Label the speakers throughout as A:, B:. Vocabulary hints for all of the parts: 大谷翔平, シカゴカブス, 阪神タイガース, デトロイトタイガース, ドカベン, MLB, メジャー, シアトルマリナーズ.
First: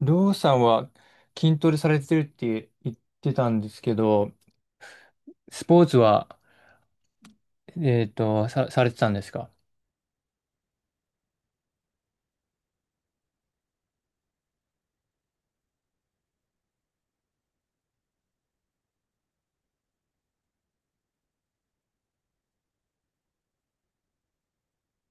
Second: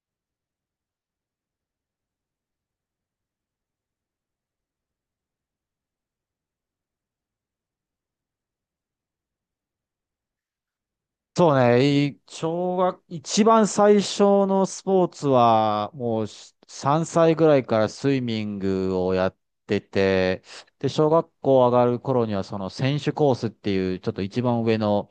A: りょうさんは筋トレされてるって言ってたんですけど、スポーツは、されてたんですか？
B: そうね、い小学、一番最初のスポーツは、もう3歳ぐらいからスイミングをやってて、で、小学校上がる頃には、その選手コースっていう、ちょっと一番上の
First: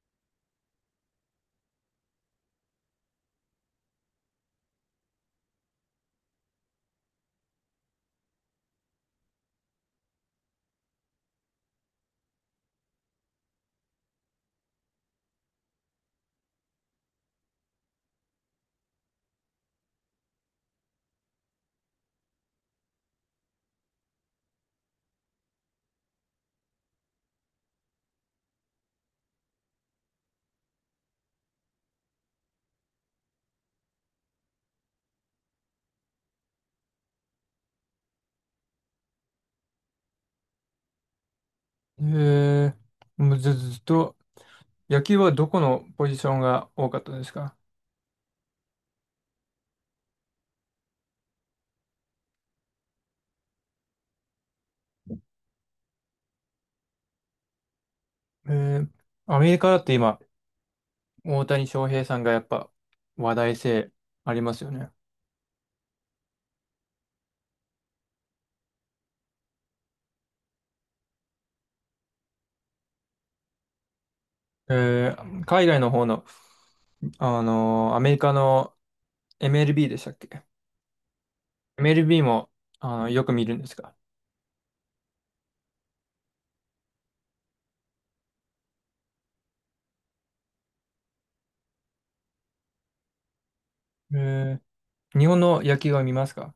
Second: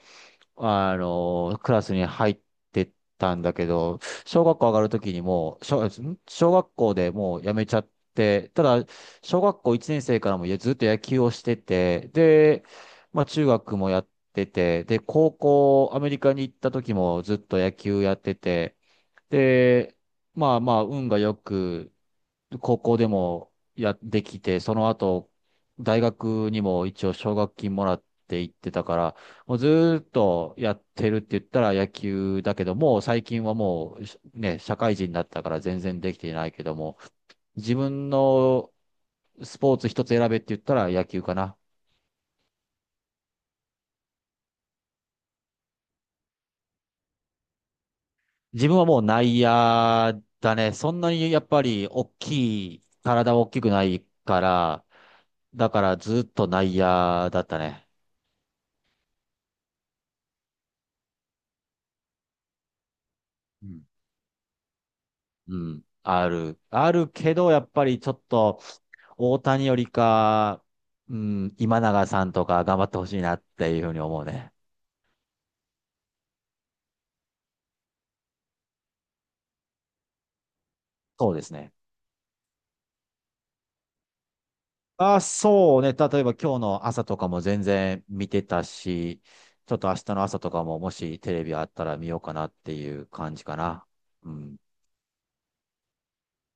B: クラスに入ってったんだけど、小学校上がるときにもう、小学校でもう辞めちゃって、ただ、小学校1年生からもずっと野球をしてて、で、まあ中学もやってて、で、高校アメリカに行った時もずっと野球やってて、で、まあまあ運がよく、高校でもやってきて、その後、大学にも一応奨学金もらって行ってたから、もうずーっとやってるって言ったら野球だけども、最近はもうね、社会人になったから全然できていないけども、自分のスポーツ一つ選べって言ったら野球かな。
A: へえ。もうずっと、野球はどこのポジションが多かったですか？
B: 自分はもう内野だね。そんなにやっぱり大きい、体大きくないから、だからずっと内野だったね。
A: えー、アメリカだって今、大谷翔平さんがやっぱ話題
B: うん
A: 性ありますよね。
B: うん。ある。あるけど、やっぱりちょっと、大谷よりか、うん、今永さんとか頑張ってほしいなっていうふうに思うね。
A: えー、海外の方の、あのーアメリカの MLB でしたっけ？
B: そうですね。
A: MLB も、あの、よく見るんですか？
B: あ、そうね。例えば今日の朝とかも全然見てたし、ちょっと明日の朝とかももしテレビあったら見ようかなっていう感じかな。
A: え
B: うん。
A: ー、日本の野球は見ますか？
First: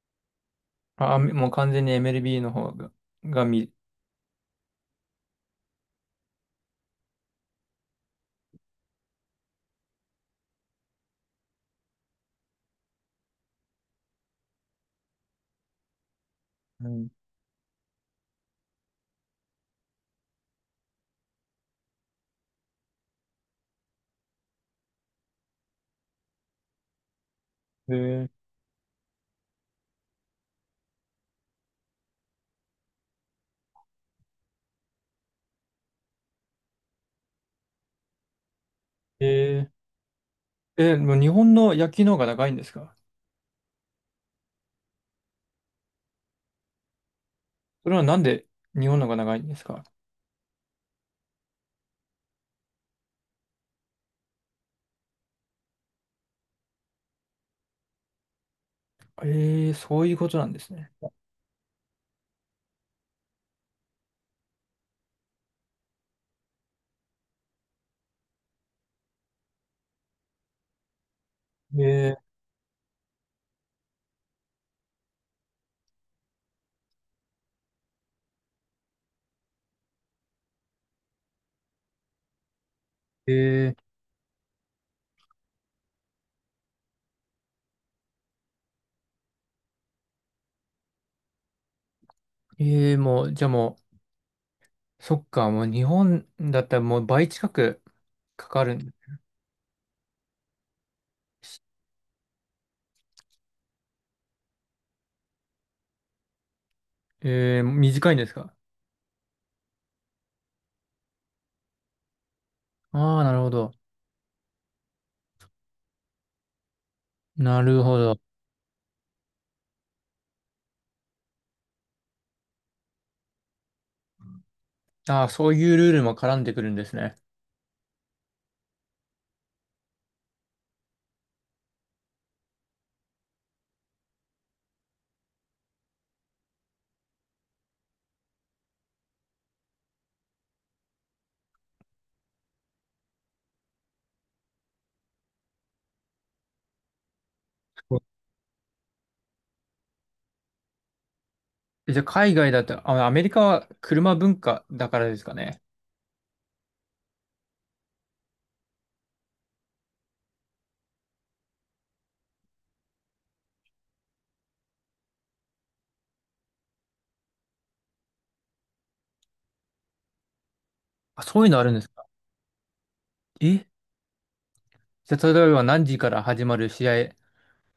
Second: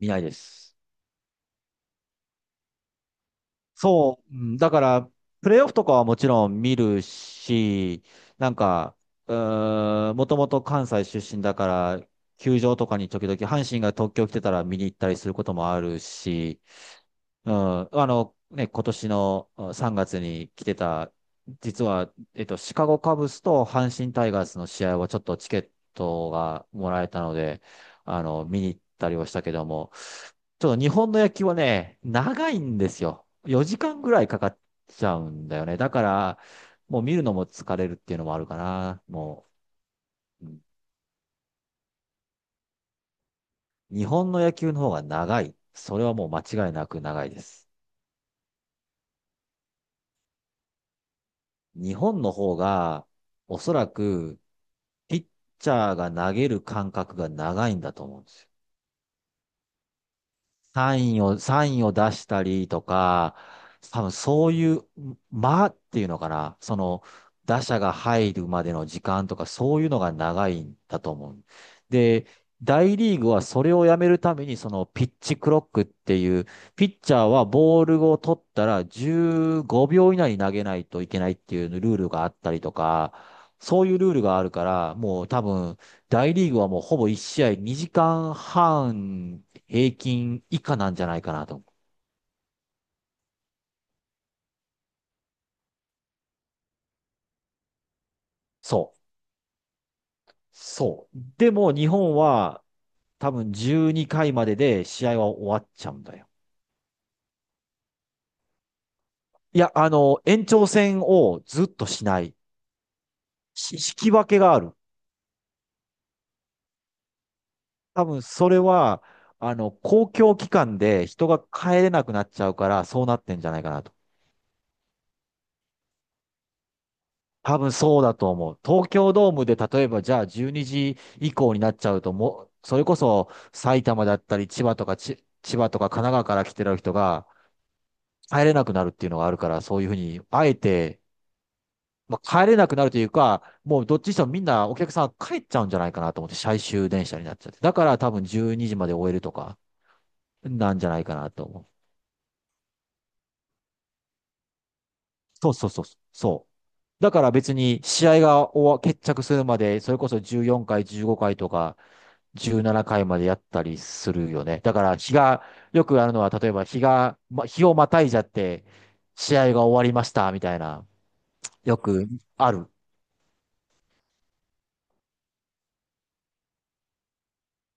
B: 見ないです。
A: あ、もう完全に MLB の方が、が見、
B: そう、うん、だから、プレーオフとかはもちろん見るし、なんか、もともと関西出身だから、球場とかに時々、阪神が東京来てたら見に行ったりすることもあるし、
A: うん。
B: うん、ね、今年の、うん、3月に来てた、実は、シカゴカブスと阪神タイガースの試合はちょっとチケットがもらえたので、見に行ったりはしたけども、ちょっと日本の野球はね、長いんですよ。4時間ぐらいかかっちゃうんだよね。だから、もう見るのも疲れるっていうのもあるかな。
A: えー。
B: も
A: え
B: う、うん、
A: ー、えー、もう日本の野球の方が長いんですか？
B: 日本の野球の方が長い。それはもう間違いなく長いです。
A: それはなんで日本の方が長いんですか？
B: 日本の方が、おそらく、ピッチャーが投げる感覚が長いんだと思うんですよ。
A: えー、そういうことなんですね。
B: サインを出したりとか、多分そういう、間っていうのかな、打者が入るまでの時間とか、そういうのが長いんだと思う。
A: で、
B: で、大リーグはそれをやめるために、そのピッチクロックっていう、ピッチャーはボールを取ったら15秒以内に投げないといけないっていうルールがあったりとか、
A: え
B: そ
A: ー。
B: ういうルールがあるから、もう多分、大リーグはもうほぼ1試合2時間半平均以下なんじゃないかなと思う。
A: えー、もう、そっか、もう日本だったらもう倍近くかかる
B: そ
A: ん。
B: う。そう。でも日本は多分12回までで試合は終わっちゃうんだよ。
A: えー、短いんですか？
B: いや、延長戦をずっとしない。
A: ああー、なるほど。
B: し引き分けがある。
A: なるほ
B: 多
A: ど。
B: 分それは、公共機関で人が帰れなくなっちゃうから、そうなってんじゃないかなと。
A: ああ、そういうルールも絡んでくるんですね。
B: 多分そうだと思う。東京ドームで例えばじゃあ12時以降になっちゃうともう、それこそ埼玉だったり千葉とか神奈川から来てる人が帰れなくなるっていうのがあるから、そういうふうに、あえて、まあ、帰れなくなるというか、もうどっちにしてもみんなお客さん帰っちゃうんじゃないかなと思って、最終電車になっちゃって。だから多分12時まで終えるとか、なんじゃないかなと思う。
A: え、じゃあ海外だと、あ、アメリカは車文化だからですか
B: そう
A: ね。
B: そうそう。そう。だから別に試合が終わ、決着するまで、それこそ14回、15回とか、17回までやったりするよね。だからよくあるのは、例えば日をまたいじゃって、試合が終わりました、みたいな、
A: あ、そういうのあるん
B: よ
A: ですか？
B: くある。
A: え、じゃあ例えば何時から始まる試合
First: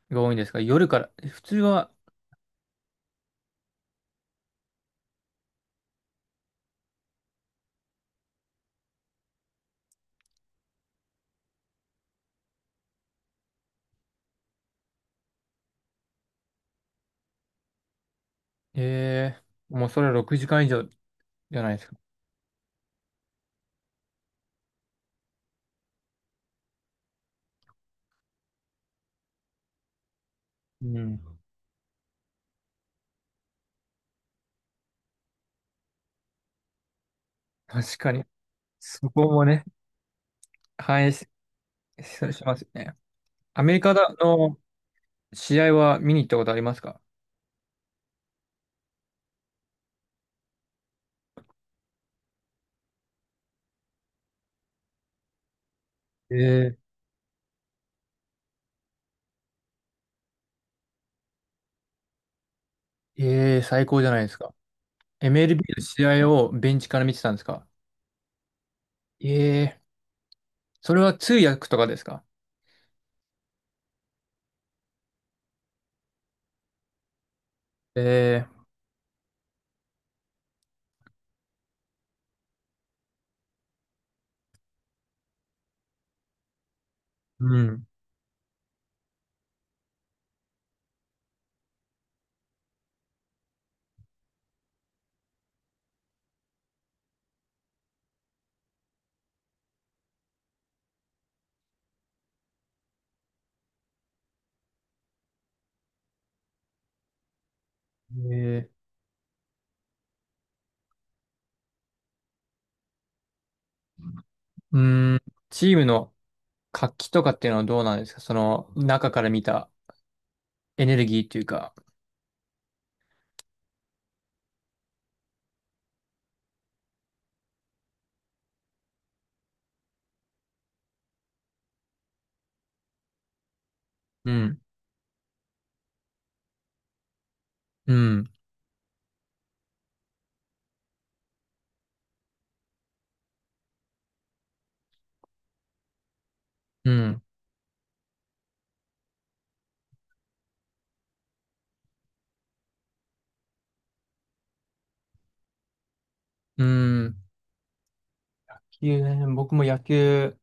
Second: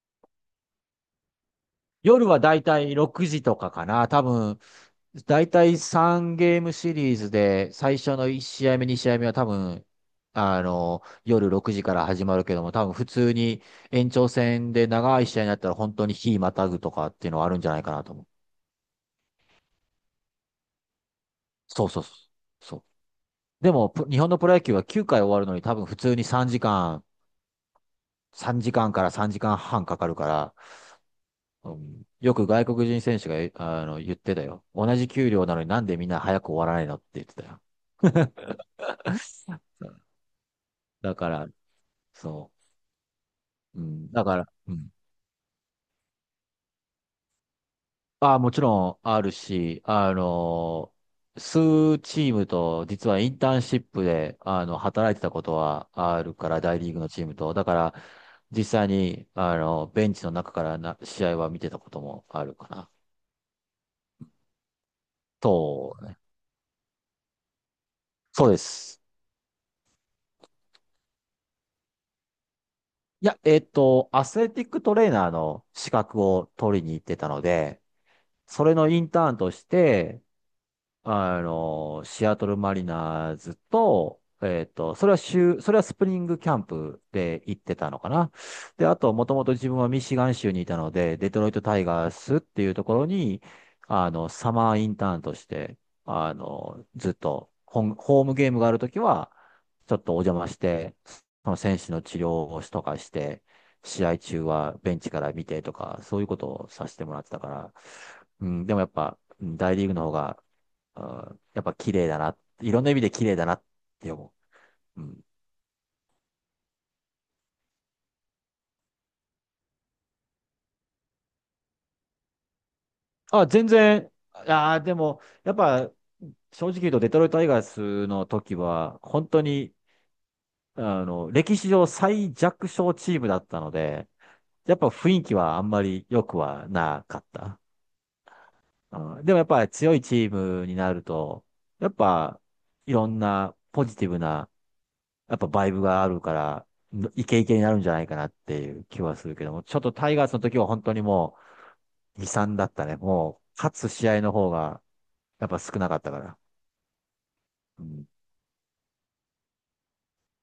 A: が多いんですか？夜から。え、普通は、
B: 夜はだいたい6時とかかな。多分、だいたい3ゲームシリーズで、最初の1試合目、2試合目は多分、夜6時から始まるけども、多分普通に延長戦で長い試合になったら本当に日またぐとかっていうのはあるんじゃないかなと思う。
A: えー、もうそれは6時間以上じゃないで
B: そ
A: す
B: う
A: か。
B: そうそう。そう。でも、日本のプロ野球は9回終わるのに多分普通に3時間、3時間かんから3時間半かかるから、
A: うん。
B: うん、よく外国人選手が、言ってたよ。同じ給料なのになんでみんな早く終わらないのって言ってたよ。
A: 確かに。そこもね、反映
B: だ
A: し、
B: から、
A: しし
B: そ
A: ますよね。アメリ
B: う。う
A: カ
B: ん、
A: だ
B: だから、
A: の
B: うん。
A: 試合は見に行ったことありますか？
B: ああ、もちろんあるし、数チームと、実はインターンシップで、働いてたことはあるから、
A: え
B: 大リーグのチームと。だから、実際に、ベンチの中からな、試合は見てたこともあるかな。
A: ー、えー、最高じゃないですか。MLB の
B: と、
A: 試合をベンチから見てたんですか？
B: そうです。
A: えー、それは通訳とかですか？
B: いや、アスレティックトレーナーの資格を取りに行ってたので、
A: え
B: それのインターンとして、シアトルマリナーズと、それはスプリングキャンプで
A: ー、う
B: 行って
A: ん。
B: たのかな。で、あと、もともと自分はミシガン州にいたので、デトロイトタイガースっていうところに、サマーインターンとして、ずっとホームゲームがあるときは、ちょっとお邪魔して、その選手の治療をしとかして、試合中はベンチから見てとか、そういうことをさせてもらってたから、
A: え
B: うん、
A: ー、
B: でもやっぱ、うん、大リーグの方が、うん、やっぱ綺麗だな。いろんな意味で綺麗だなって思
A: う
B: う。う
A: ーん、
B: ん。
A: チームの活気とかっていうのはどうなんですか、その中から見たエネルギーっていうか。
B: あ、全然、ああ、でも、やっぱ、正直言うと、デトロイト・タイガースの時は、本当に、歴史上最弱小チームだったので、
A: うん、
B: やっぱ雰囲気はあんまり良くはなかった。
A: うん、
B: うん、でもやっぱり強いチームになると、やっぱ、いろんなポジティブな、やっぱバイブがあるから、
A: うん、
B: イケイケになるんじゃないかなっていう気はするけども、ちょっとタイガースの時は本当にも悲惨だったね。もう、勝つ試合の方が、やっぱ少なかったから。
A: うん。野
B: うん。
A: 球ね、僕も野球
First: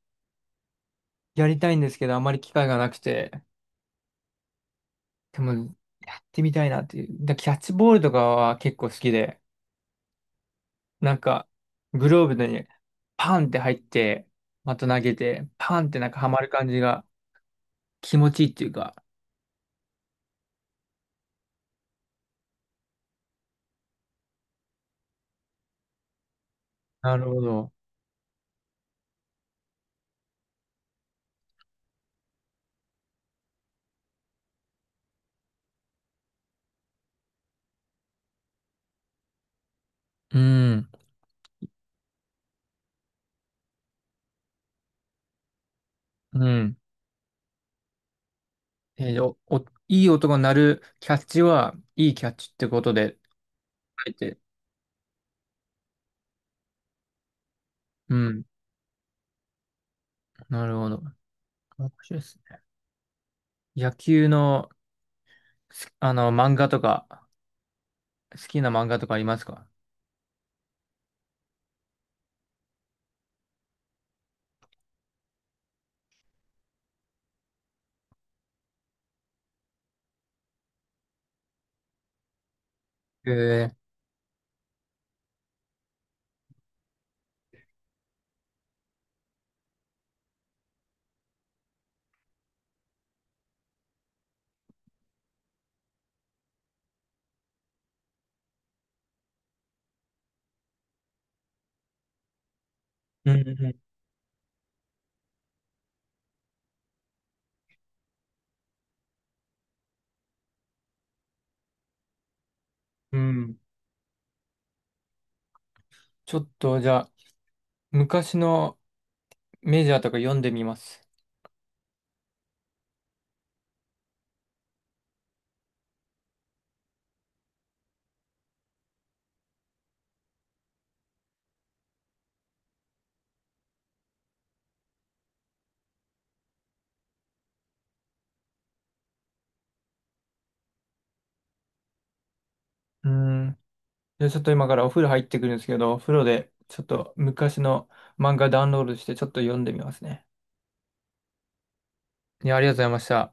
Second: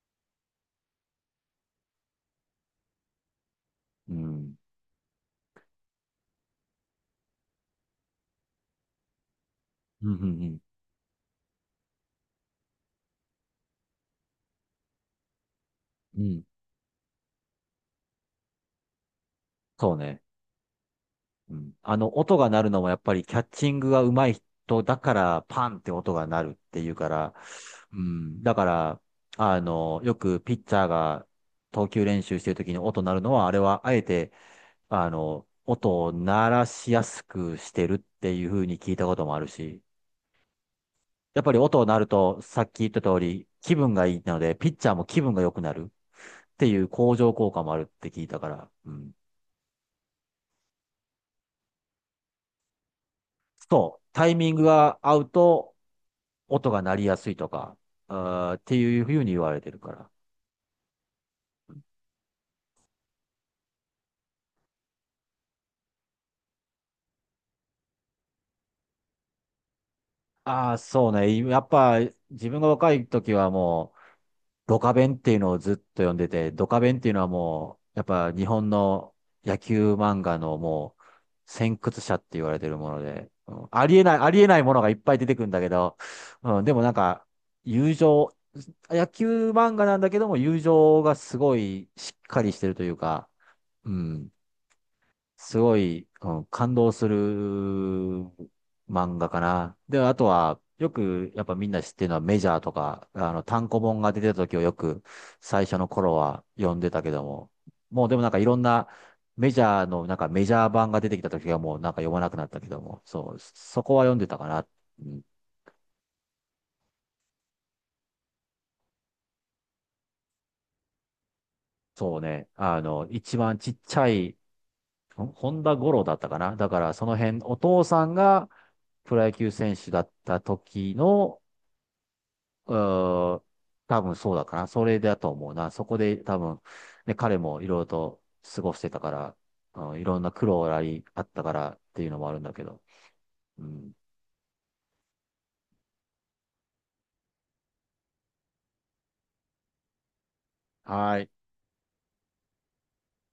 A: やりたいんですけど、あまり機会がなくて、
B: うん。
A: でもやってみたいなっていう。だ、キャッチボールとかは結構好きで、
B: うん。うん。うん
A: なんかグローブにパンって入って、また投げて、パンってなんか
B: う
A: ハマ
B: ん、
A: る感じが気持ちいいっていうか。
B: そうね。うん。音が鳴るのもやっぱりキャッチングが上手い人だから、パンって音が鳴るっていうか
A: なる
B: ら、
A: ほど。
B: うん。だから、よくピッチャーが投球練習してる時に音鳴るのは、あれはあえて、音を鳴らしやすくしてるっていう風に聞いたこともあるし、
A: うん、
B: やっぱり音になると、さっき言った通り、気分がいいので、ピッチャーも気分が良くなる
A: う
B: ってい
A: ん。
B: う向上効果もあるって聞いたから、うん。
A: えーお、お、いい音が鳴るキャッチは、いいキャッチってことで
B: そう、
A: 書い
B: タイ
A: て、
B: ミングが合うと、音が鳴りやすいとか、
A: うん、
B: あーっていうふうに言われてるから。
A: なるほど。面白いですね。野球の、あの、漫画とか、好きな漫画とかありますか？
B: ああ、そうね。やっぱ、自分が若い時はもう、ドカベンっていうのをずっと読んでて、ドカベンっていうのはもう、やっぱ日本の野球漫画のもう、先駆者って言われてるもので、うん、
A: ええ
B: ありえない、ありえないものがいっぱい出てくるんだけど、うん、でもなんか、友情、野球漫画なんだけども、友情がすごいしっかりしてるというか、うん、すごい、うん、感動する漫画かな。で、あとは、よく、やっぱみんな知ってるのはメジャーとか、
A: ー。う
B: 単
A: ん。
B: 行本が出てた時をよく、最初の頃は読んでたけども、もうでもなんかいろんな、メジャーの、なんかメジャー版が出てきた時はもうなんか読まなくなったけども、
A: うん、う
B: そう、
A: ん。
B: そこは読んでたかな。うん、
A: ちょっと、じゃあ、昔のメジャーとか読んでみます。
B: そうね、一番ちっちゃい、本田五郎だったかな。だからその辺、お父さんがプロ野球選手だった時の、うーん、多分そうだかな。それだと思うな。そこで多分、ね、彼もいろいろと過ごしてたから、うん、いろんな苦労があったからっていうのもあるんだけど。
A: うん。
B: うん。
A: じゃあ、ちょっと今からお風呂入ってくるんですけど、お風呂で、ちょっと昔の漫画ダウンロードして、ちょっと読んでみますね。
B: はい。
A: いや、ありがとうございました。